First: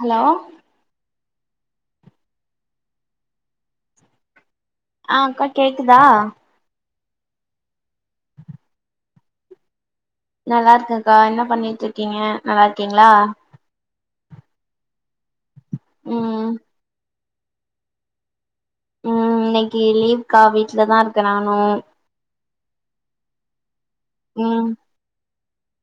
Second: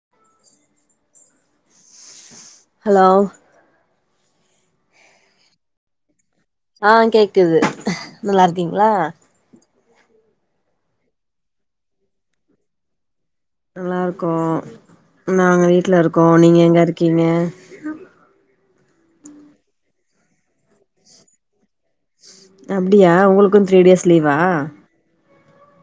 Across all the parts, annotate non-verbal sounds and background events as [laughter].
Hello hello ஆ அக்கா கேக்குதா ஆ கேக்குது நல்லாருக்கீங்ளா நல்லாருக்கக்கா என்ன பண்ணிட்ருக்கீங்க நல்லா இருக்கீங்ளா நல்லாருக்கோ நாங்க வீட்ல இருக்கோ ம் நீங்க எங்கருக்கீங்க ம் இன்னைக்கு லீவ்கா வீட்ல தாருக்க நானு அப்டியா உங்களுக்கு த்ரீ டேஸ் லீவா ஆ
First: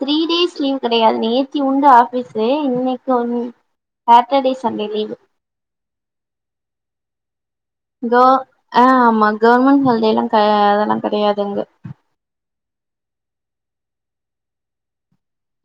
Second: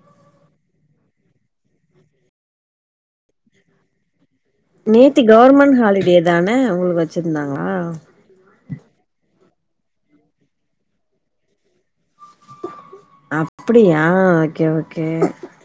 த்ரீ டேஸ் லீவ் கெடையாது நேத்தி உண்டு ஆஃபீஸ்சு இன்னைக்கு ஒன்னு சாட்டர்டேஸ் நேத்தி கவர்மெண்ட் ஹாலிடே தான உங்களுக்கு வச்சிருந்தாங்ளா தோ ஆ ஆமா கவர்மெண்ட் ஹாலிடேலா கெடையாதுங்க அப்டியா ஓகே ஓகே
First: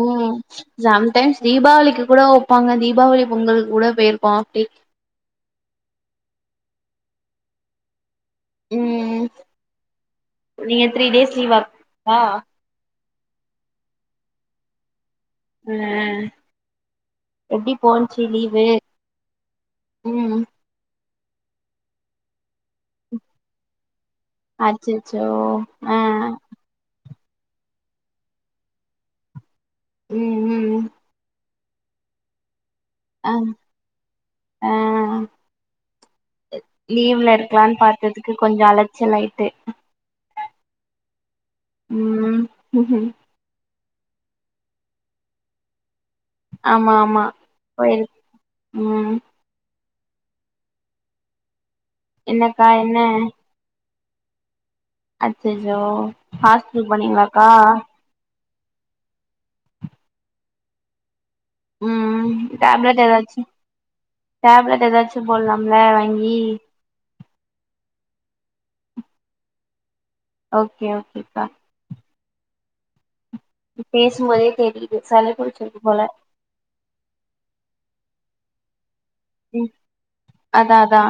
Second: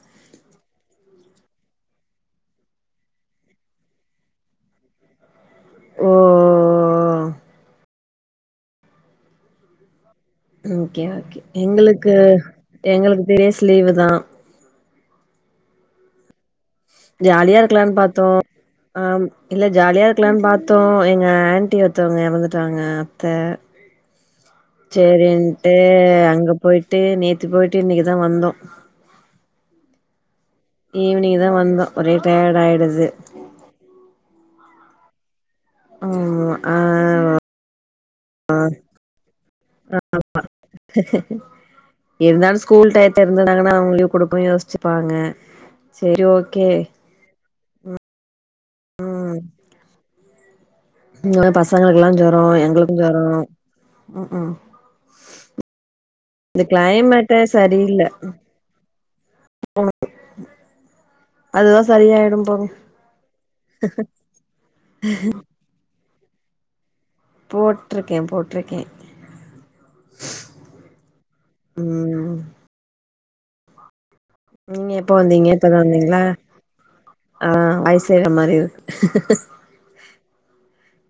ம் சம்டைம்ஸ் தீபாவளிக்கு கூட ஒப்பாங்க தீபாவளி பொங்கலு கூட பேயிருப்போ அப்டி ஓ ம் நீங்க ஓகே த்ரீ டேஸ் ஓகே லீவா எங்களுக்கு ஆ எங்களுக்கு த்ரீ டேஸ் லீவுதா ம் அ ஜாலியாருக்கலானு பாத்தோ லீவு ஆம் இல்ல ம் ஜாலியாருக்கலான்னு பாத்தோ எங்க ஆன்ட்டி ஒருத்தவங்க எறந்துட்டாங்க அத்த அச்சச்சோ சேரின்ட்டு ஆ அங்க போயிட்டு நேத்து போய்ட்டு இன்னைக்குதா வந்தோ ம் ம் ஈவினிங் தா வந்தோ ஒரே டயர்ட் ஆயிடுது அ ஆ ஆமா ஆ லீவுல இருக்கலான்னு பாத்ததுக்கு கொஞ்சோ அலைச்சல் ஆயிட்டு ஆமா ம் இருந்தாலு ஸ்கூல் டையத் இந்திருதாங்கன்னா அவ்ங்க லீவ் கொடுக்கவு யோசிச்சுப்பாங்க சேரி ஓக் ஆமா ஆமா போயிரு உம் ம் இங்க பசங்களுக்கு எல்லா ஜோரோ என்னக்கா எங்களுக்கு என்ன ஜோரோஉம் உக் கும் அச்சச்சோ இந்த ஹாஸ்பிட்டல் கிளைமேட்ட போனீங்களாக்கா சரி இல்ல உனக்கு உம் உம் டேப்லெட் ஏதாச்சு டேப்லெட் ஏதாச்சு போட்லாம்ல வாங்கி போட்டுருக்கே போட்டுருக்கே ஓகே ஓகே ப்பா உம் பேசும்போதே நீங்க தெரியுது எப்ப சளி வந்தீங்க இப்பதா புடிச்சிருக்கு போல வந்தீங்களா ஆ வையிஸ் செரியா மாரி இரு அதா அதா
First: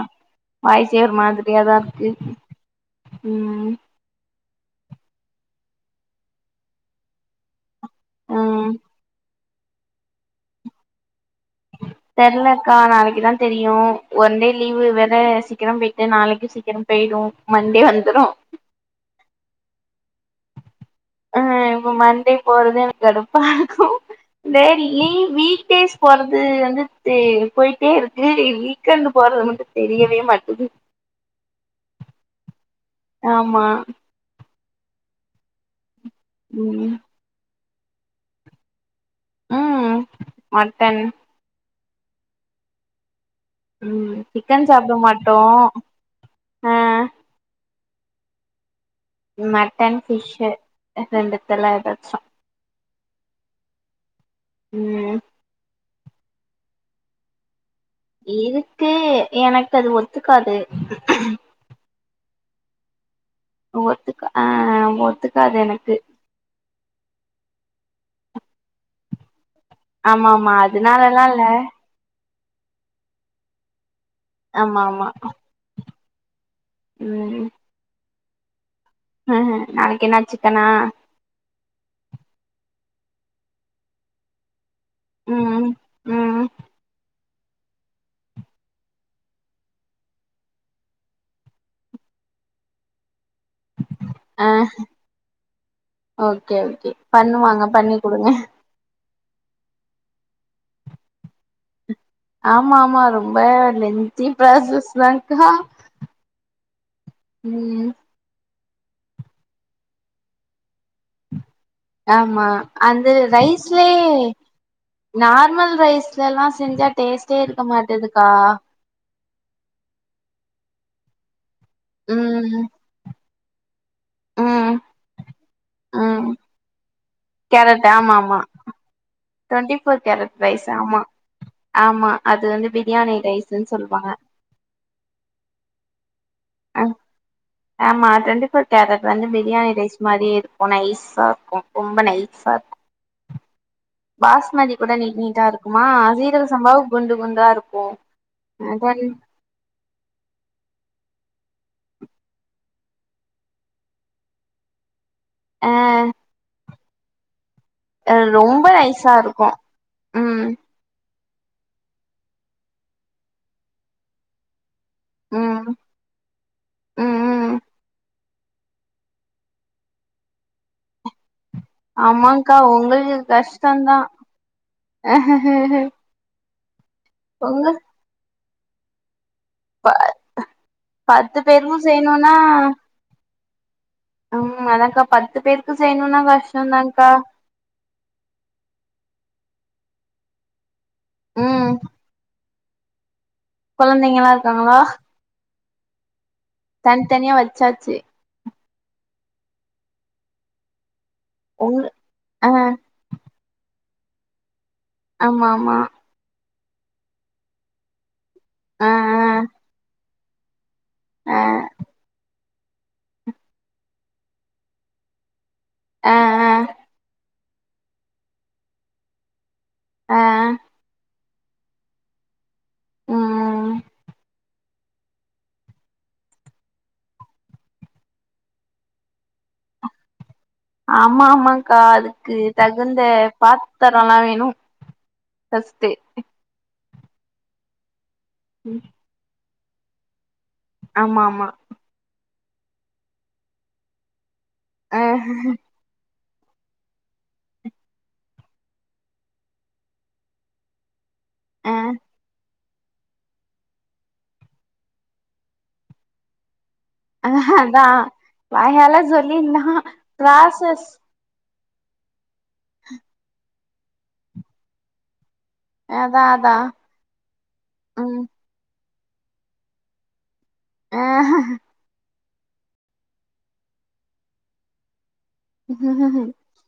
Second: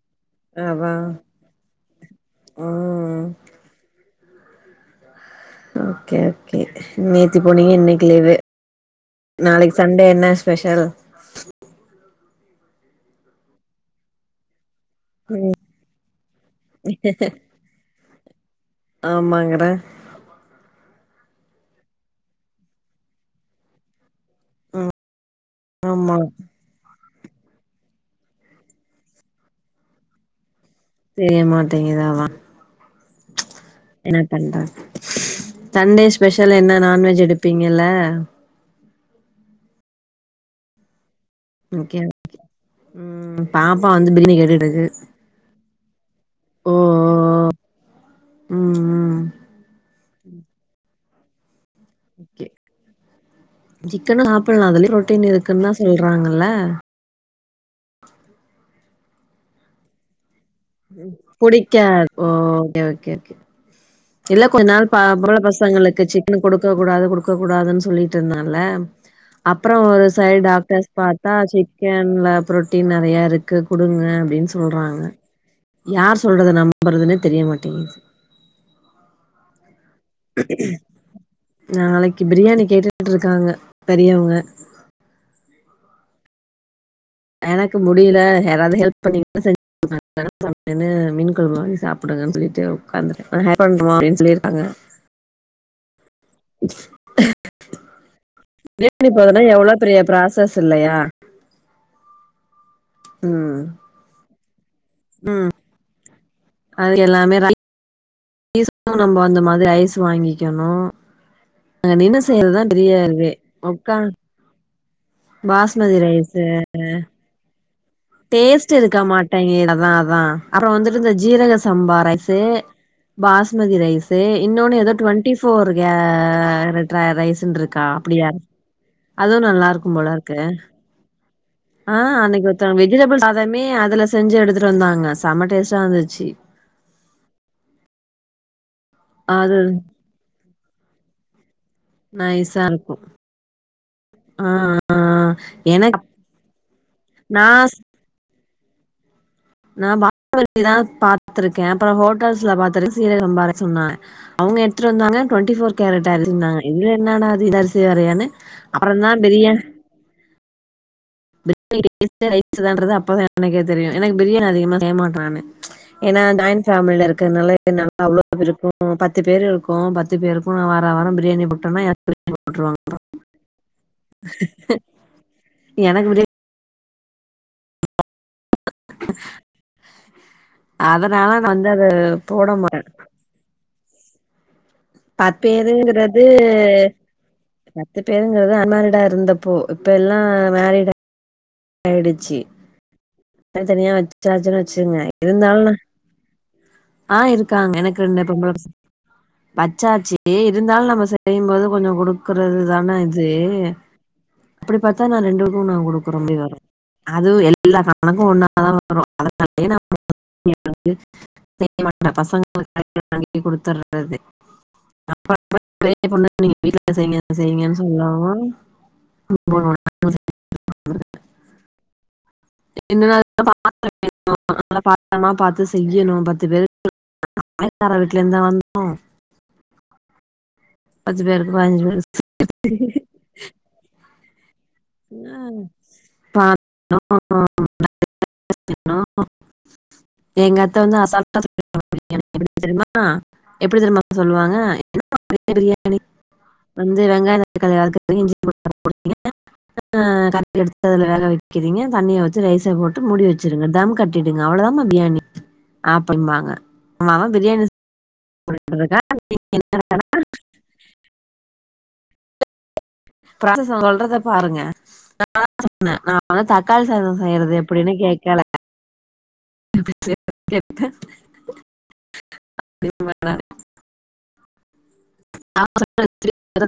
அதா வாயிசே ஒரு மாதிரியா தா இருக்கு ம் உம் ஓகே ஓகே நேத்தி போனீங்க இன்னைக்கு லீவு ம் நாளைக்கு சண் டே என்ன ஸ்பெஷல் தெர்ல்லக்கா நாளைக்கி தா தெரியு ஒன் டே லீவு வே ற சீக்கிரோ போயிட்டு நாளைக்கு சீக்கிரோ போயிடு மண் டே வந்துரு ஆமாங்கெற ஆ இப்ப மண் டே போறதே எனக்கு கடுப்பா இருக்கு டெலி லீவ் வீக் டீஸ் ஆமா போர்றது அந்து சி போயிட்டே இருக்கு வீக்கெண்ட் போறது மட்டு தெரியவே மாட்டது தெரியமாட்டேங்கு தா வா ஆமா என்ன தண்டா தண் டே ஸ்பெஷல் என்னனா ம் நான்வெஜ் எடுப்பீங்கல்ல உம் மட்டேன் ஒகே தா உம் பாப்பா வந்து ம் பிரியாணி சிக்கன் கேட்டுட்டுருக்கு சாப்ட மாட்டோ ஆ ம் ம் மட்டன் பிஷ்சு ரெண்டுத்துலா ஏதாச்சு சிக்கனு சாப்படலானு அதுலயு ம் ரொட்டீன் இருக்குன்னு தா சொல்றாங்கல்லே இருக்கு எனக்கு அது ஒத்துக்காது புடிக்காத் ஓ ஓகே ஓகே ஓத்துக் இல்ல கொஞ்சோ நாள் பா இப்ப உள்ள பசங்களுக்கு சிக்கன் கொடுக்க கூடாது கொடுக்க கூடாதுன்னு சொல்லிட்டு இருந்தால்லெ அப்றோ ஒரு ஆமா சைடு ஆமா டாக்டர்ஸ் அதனாலல்லா பாத்தா இல்ல சிக்கென்ல ஃபுரோட்டீன் நெறைய இருக்கு குடுங்க அப்டினு ஆமா சொல்றாங்க ஆமா யார் சொல்றத நம்பறதுன்னே தெரிய மாட்டேங்குது ஹ நாளைக்கி என்னாச் நாளைக்கி பிரியாணி கேட்டுட்டு இருக்காங்க பெரியவங்க உ உம் உ உம் எனக்கு முடியில்ல யாராது ஹெல்ப் பண்ணீங்கன்ன செஞ் [unintelligible] நின்னு மீன் குழம்பு மாரி சாப்டுங்கன்னு சொல்லிட்டு உட்காந்து இருக்க [unintelligible] பண்றோ அ சொல்லி ஆ இருப்பாங்க ஓகே ஓகே பண்ணுவாங்க பண்ணி குடுங்க [unintelligible] போததுன்னா எவ்ளோ பெரிய ஃப்ராசஸ் இல்லையா ஆமா ஆமா ரொம்ப ம் லென்தி ஃப்ராசஸ் தான்க்கா அதுங்க எல்லாமே வேலெக் ம் ஸ் கு நம்ம அந்த மாரி ஐஸ் வாங்கிக்கணு அங்க நின்னு ஆமா செய்யறதுதா பெரிய அந்த இதுவே ரைஸ்லே உக்கா நார்மல் பாஸ்மதி ரைஸு ரைஸ்லல்லா செஞ்சா டேஸ்ட்டே இருக்க மாட்டதுக்கா ட்டு இருக்க மாட்டேங்கதா அதா அப்பற வந்துட்டு இந்த ஜீரக சம்பா ரைசு ம் பாஸ்மதி ரைஸ் இது ம் இன்னொன்னு ஏதோ டுவெண்டி போர் கே ம் ரைஸ்னுருக்கா கேரட் ஆமா அப்படியா ஆமா அது டுவெண்ட்டி நல்லாருக்கும் ஃபோர் போலருக்க கேரட் ரைஸ் ஆமா ஆ ஆமா அது வந்து அன்னைக்குத்த பிரியாணி வெஜிடபிள் சாதமே ரைஸ்ன்னு சொல்லுவாங்க அதுல செஞ்சு எடுத்துட்டு வந்தாங்க செம்ம டேஸ்ட்டா இருந்துச்சு ஆ ஆம்மா டொண்டிபோர்கேரட் அ வந்து அது பிரியாணி ரைஸ் மாரியே இருக்கு நைஸா இருக்கு ரொம்ப நைஸா இருக்கு ஓ பாஸ்மதி கூட நீட் நீட்டா இருக்குமா எனக்கு சீரக சம்பாவு குண்டு குண்டா நா இருக்கு ஆ தல் நா பா தா பாத்திருக்கே அப்பற ஹோட்டல்ஸ்ல பாத்திருக்கே சீரக சம்பாவ சொன்னே அவங்க எடுத்துட்டு வந்தாங்க டொண்டி ஆ போர் கேரட் அரிசின்னாங்க இதுல என்னடாது இது அரிஸ் ரொம்ப நைஸா இருக்கு ம் [inaudible] அப்பதா எனக்கே தெரியு எனக்கு பிரியாணி அதிகமா செய்மாட்ட நானு ம் ஏன்னா ஜாயின் ஃபேமிலி ம் இருக்கறனால ம் என்ன அவ்ளோ இருக்கு பத்து பேரு இருக்கு பத்து பேருக்கு நா வாரா வாரா பிரியாணி ஆமாக்கா போட் உங்களுக்கு கஷ்டந்தா [unintelligible] எனக்கு பிரியாணி பொங்கல் ப அதனால பத்து நா வந்து பேருக்கு அத செய்யணுன்னா போட மாட்டே ம் அதாக்கா பத்து பேருக்கு செய்யணும்னா கஷ்டந்தாங்க்கா பத்து பேருங்கறது அன்மேரிடா இருந்தப்போ இப்ப எல்லா மேரிடு ம் ஆயிடுச்சு தனி தனியா கொழந்தைங்கல்லா வச்சாச்சுன்னு இருக்காங்களா வச்சுக்ங்க இருந்தாலு ஆ தனித்தனியா இருக்காங்க வச்சாச்சு எனக்கு ரெண்டு பொம்பல பசங்க பச்சாச்சி இருந்தாலு நம்ம செய்யும்போது உங் கொஞ்ச குடுக் ஆ பாக்குறது தான இது அப்படி பாத்தா நா ஆமா ரெண்டுக்கு நா ஆமா குடுக்குரோம்ல அதுவு எல்லா கணக்கு ஒன்னா [inaudible] ஆ அதனால ஆ செய்யமாட்ட பசங்க [inaudible] வாங்கி குடுத்துறது [inaudible] ஆ ஆ வீட்ல செய்ங்கன்னு சொல்லுவாங்கோ [inaudible] ஆ என்ன ம் [inaudible] அதல்லா பாத்ரமா பாத்து செய்யணு பத்து பேருக்கார வீட்டுல இருந்தா வந்தோ பத்து ஆமா பேருக்கு ஆமாங்க்கா பதினஞ்சு அதுக்கு தகுந்த பாத்தரம்ல்லா வேணு சஸ்தே [inaudible] ம் ஆன எங்கத்த வந்து ஆமா அசால்ட்டா ஆமா [unintelligible] தெரியுமா எப்டி தெரியுமா சொல்லுவாங்க ஆ [unintelligible] வந்து வெங்காய தக்காளி வதக்குவிங்க இஞ்சி பூண்டு [unintelligible] எடுத்ததுல வேக ஆ வைக்கிறீங்க தண்ணிய வச்சு ரைஸை போட் முடி வச்சிருங்க தம் கட்டிடுங்க அவ்வளோதாம்மா பிரியாணி ஆ பண்ணுவாங்க அதா சொல்றதுக்கா வாயால சொல்லிரலா ப்ராசஸ் ப்ராசஸ் சொல்றத பாருங்க அ நா சொன்னே நா அதா வந்து அதா தக்காளி சாதோ செய்யறது எப்டின்னு ம் கேட்கல ஆ [unintelligible]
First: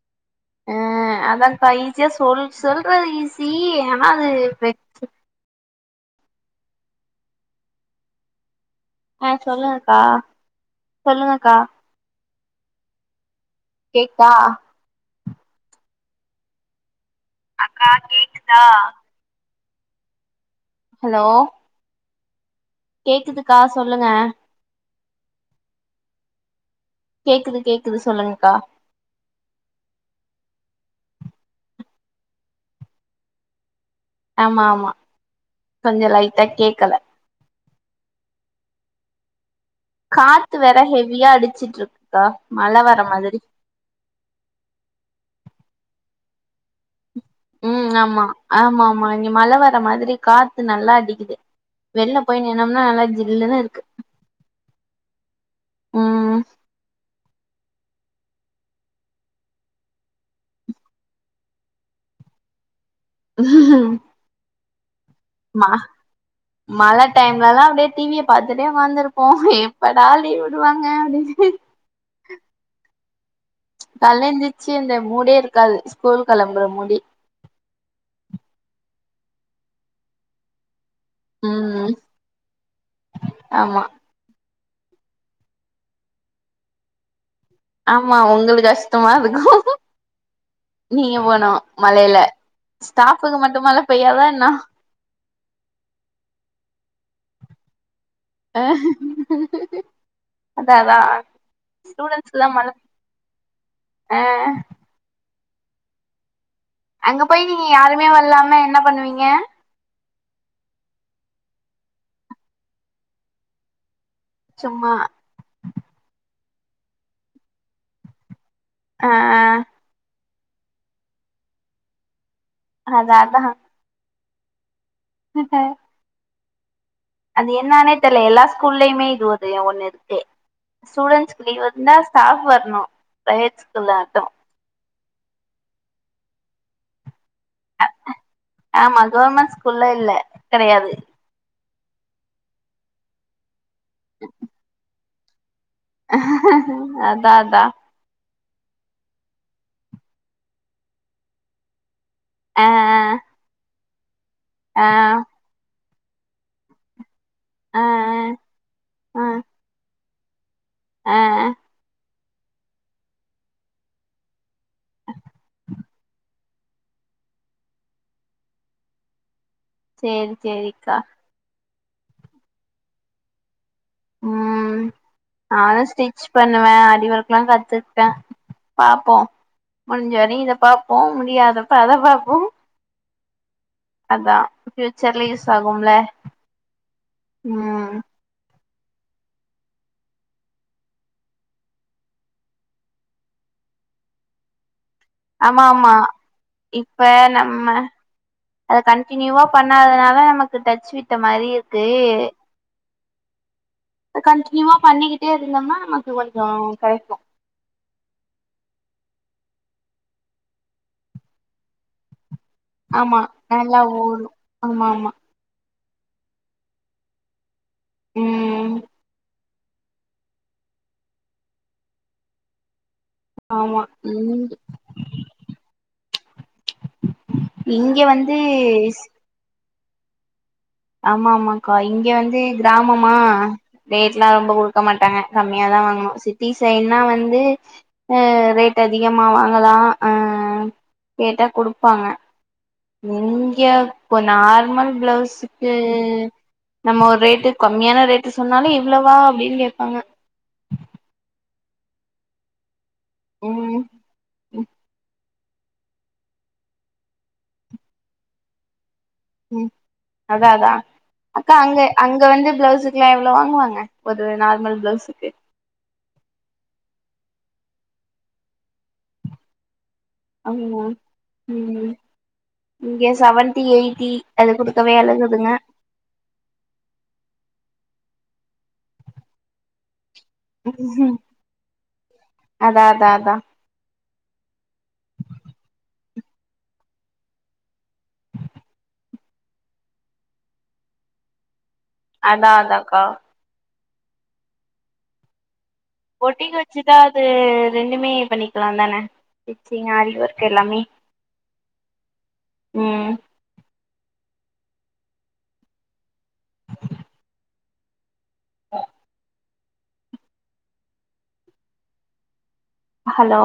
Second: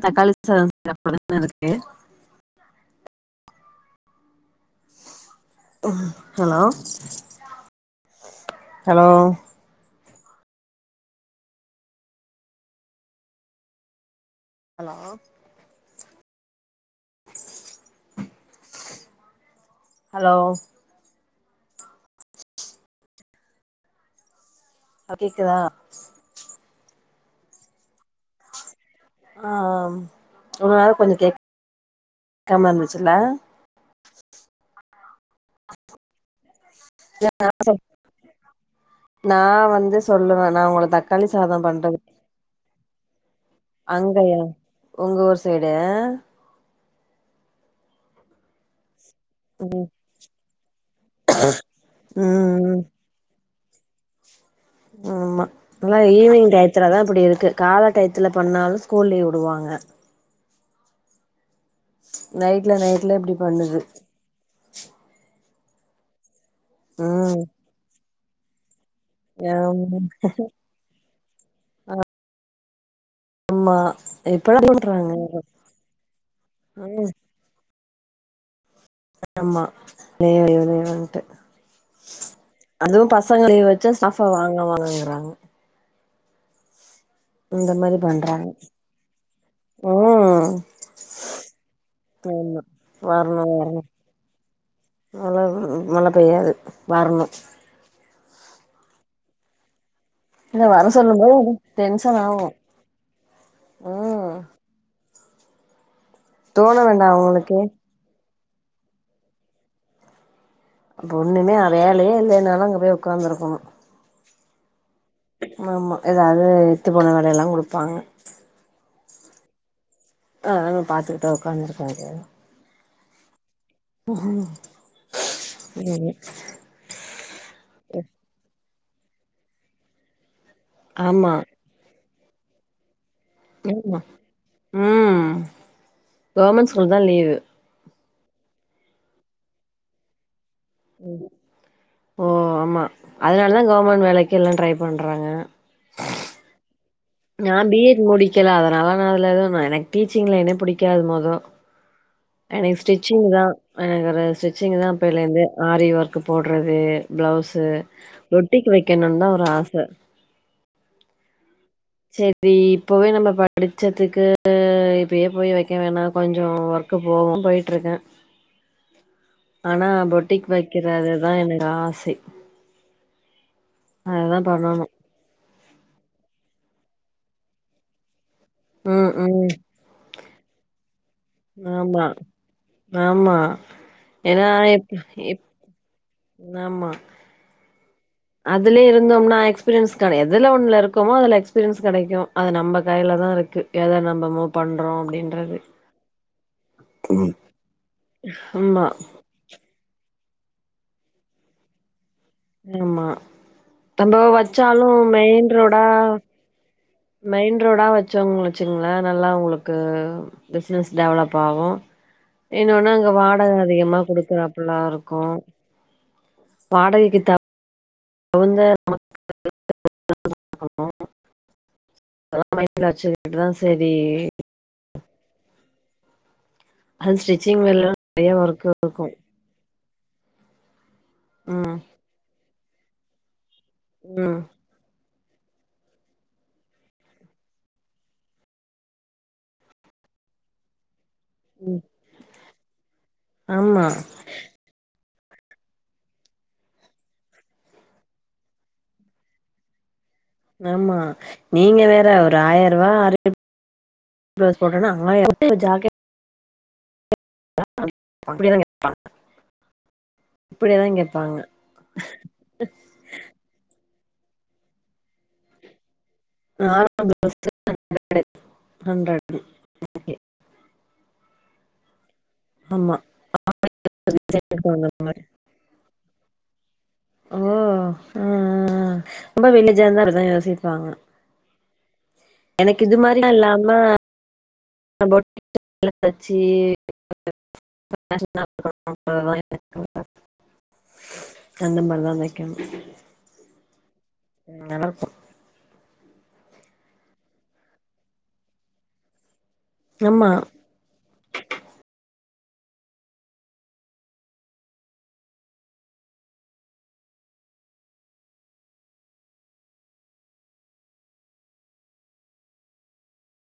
தக்காளி சாதம் ஆ செய்யறது அதா இருக்கு தயி சொ சொல்றது ஈஸி ஏன்னா அது ஹலோ ஹலோ ஆ சொல்லுங்கக்கா சொல்லுங்கக்கா கேக்தா ஹலோ கா கேக்குதா ஹலோ ஹலோ கேக்குதுக்கா சொல்லுங்க கேக்குதா கேக்குது கேக்குது சொல்லுங்க்கா ஆ இவ்ளோ நேரோ கொஞ் கே கேட்காம இருந்துச்சுல்லா ஆமா ஆமா கொஞ்ச லைட்டா கேக்கல [unintelligible] நா வந்து சொல்லுவே காத்து நா வேற உங்கள தக்காளி ஹெவியா சாதோ அடிச்சிட்டு பண்றது இருக்குக்கா மழ வர மாதிரி அங்கயா உங்க ஊர் சைடு ம் ஆமா ஆமா ஆமா இங்க மழ வர ம் மாதிரி காத்து நல்லா அடிக்குது வெளில போய் ம் நின்னோம்னா நல்லா ஜில்லுனுு இருக்கு ஆமா இதுலா ம் ஈவினிங் டையத்துலதா இப்டி இருக்கு கால்ல டையத்துல பண்ணாலு ஸ்கூல் லீவு வுடுவாங்க நைட்ல நைட்ல இப்டி பண்ணுது மழ மழ ம் டைம்லலா அப்டியே டிவிய பாத்துட்டே உக்கார்ந்துருப் போ ஆமா எப்படா லீவ் விடுவாங்க அப்டின்னு ஆமா கால்ல இப்பல்லா எந்திருச்சு இந்த பண்றாங்க மூடே இருக்காது ஸ்கூல் கெளம்புற மூடே ம் ஆமா [unintelligible] ம் அதுவு பசங்களையு ஆமா வெச்சா ஸ்டாஃப வாங்க வாங்கங்கிறாங்க இந்த மாரி ஆமா பண்றாங்க உங்களுக்கு கஷ்டமா இருக்கு ம் நீங்க போனு மழைல ஆமா ஸ்டாப்புக்கு வரணு மட்டு மழ வரணு பெய்யாதா என்ன [unintelligible] மழ பெய்யாது வரணு ஆஹ இல்ல வர அதாதா சொல்லும் போது எனக்கு டென்ஷன் ஸ்டூட்ஸ்ல்லா ஆகு மழ ஆ ம் தோண வேண்டா அங்க போய் அவங்களுக்கு நீங்க யாருமே வரலான்ன என்ன பண்ணுவீங்க அப்ப ஒண்ணுமே வேலையே இல்லனாலு அங்க போய் உக்காந்துருக்கணு சும்மா ஆமா ஏதாவது இத்துப்போன வேலை எல்லா குடுப்பாங்க ஆ ஆ ஆன்னு பாத்துட்டு உக்காந்துருக்க வேண்டியதா அதா அதா ஆஹ [unintelligible] ஹ [unintelligible] ம் அது என்னானே தெர்ல எல்லா ஸ்கூல்லயுமே இது ஒரு ஒன்னு இருக்கு ஆமா ஸ்டூடென்ஸ்கு லீவ் வ ந்தா ஸ்டாஃப் வரணு பிரைவேட் ஸ்கூல்ல மட்டு ம் கவர்மெண்ட் ஸ்கூல் தா லீவு ஆமா கவர்மெண்ட் ஸ்கூல்ல இல்ல கெடையாது ஓ ஆமா அதனால தா கவர்மெண்ட் வேலைக்கு எல்லா ட்ரை பண்றாங்க ஹ ஹஹ நா பி எட் முடிக்கல அதுனால நா அதுல எதுவு எனக்கு டீச்சிங் லைனே எனக்கு பிடிக்காது மொத ஆ எனக்கு ஸ்டிச்சிங் தா எனக்கு ஸ்டிச்சிங் ஆ தா அப்பயலேருந்து ஆரி ஒர்க் போடுறது பிளவுஸு ஆ பொட்டிக்கு வைக்கணுனு ஆ தா ஆ ஒரு ஆசை ஆ செரி இப்பவே நம்ம படிச்சதுக்கு இப்பயே போய் வைக்க வேணா கொஞ்சோ ஒர்க் க்கு போவோ போயிட்டு இருக்கே [inaudible] ஆனா சேரி பொட்டிக்கு சேரிக்கா வைக்கறதுதா எனக்கு ஆசை அதுதா ம் பண்ணணு நானு ஸ்டிச் பண்ணுவே அடி ஒர்க்ல்லா கத்துக்ட்டே ம் பாப்போம் ம் முடிஞ்ச வரையு இத பாப்போ முடியாதப்ப அத ஆமா பாப்போ ஆமா அதா ஏன்னா இப் ஃப்யூச்சர்ல இப் யூஸ் ஆகும்ல ஆமா ம் அதுலயே இருந்தோம்னா எக்ஸ்பீரியன்ஸ் கிடையாது எதுல ஒண்ணல இருக்கோமோ அதுல எக்ஸ்பீரியன்ஸ் கிடைக்கு அது நம்ம கைலதா இருக்கு எத நம்ப மூவ் பண்றோ அப்டின்னு ஆமா ஆமா இப்ப நம்ம அத ஆமா கண்டினியூவா பண்ணாதனால நமக்கு டச் விட்ட மாரி இருக்கு ஆமா நம்ப வச்சாலு மெயின் ரோடா ஆ கெடைக்கு மெயின் ரோடா வச்சோங்கள வச்சுகுங்களே நல்லா உங்களுக்கு பிஸ்னஸ் டெவலப் ஆகு என்னொன்னு அங்க ஆமா வாடகை நல்லா அதிகமா ஓடு குடுக்குறாப்பல ஆமா ஆமா இருக்கு வாடகைக்கு த கொளுந்த [inaudible] ம் அதெல்லா இப்பலா வச்சதுக்கிட்டுதா ஆமா சரி இங் அது ஸ்டிச்சிங்லெல்லா இங்க நிறைய ஒர்க் வந்து இருக்கு ஆமா ஆமாக்கா ம் இங்க வந்து கிராமமா ரேட்லா ம் ரொம்ப குடு க்க மாட்டாங்க கம்மியாதா வாங்கணு சிட்டி சைட்னா வந்து அ ரேட் அதிகமா வாங்கலா அ கேட்டா ம் குடுப்பாங்க இங்க ஆமா இப்ப நார்மல் பிளவுஸ் ஹ நம்ம ஒரு ரேட்டு கம்மியான ரேட்டு சொன்னாலு இவ்ளோவா அப்டின்னு கேப்பாங்க ஆமா நீங்க வேற ஒரு ஆயரூவா ம் [inaudible] ப்ளவுஸ் போட்டேனா ஆயிரூபாய்க்கு ஜாக்கெட் [inaudible] அப்டிதாங்க ம் அதா அதா கேப்பாங்க அக்கா அங்க அங்க வந்து பிளவுஸு ல்லா எவ்ளோ வாங்குவாங்க ஒரு நார்மல் பிளவுஸுக்கு நார்ம [inaudible] ஹன்ர [inaudible] அம்மா ம் ஆமா இங்க சவன்டி எய்ட்டி அது கேப்பாங்க குடுக்கவே அந்த மாரி. அழுகுதுங்க ஓ ஆ ஆ ஆ ரொம்ப வில்லேஜா இருந்தா அப்டிதா யோசி ப்பாங்க அதா எனக்கு இது அதா அதா மாரில்லா இல்லாம போடிக் எல்லா வெச்சு [inaudible] [inaudible] அந்த மா அதா வெக்கணு ம் நல்லாருக்கு. பொட்டீக் வெச்சுட்டா அது ரெண்டுமே பண்ணிக்கலாந் தான. டிச்சிங் ஆரி ஆமா ஒர்க் எல்லாமே ம். ஹலோ?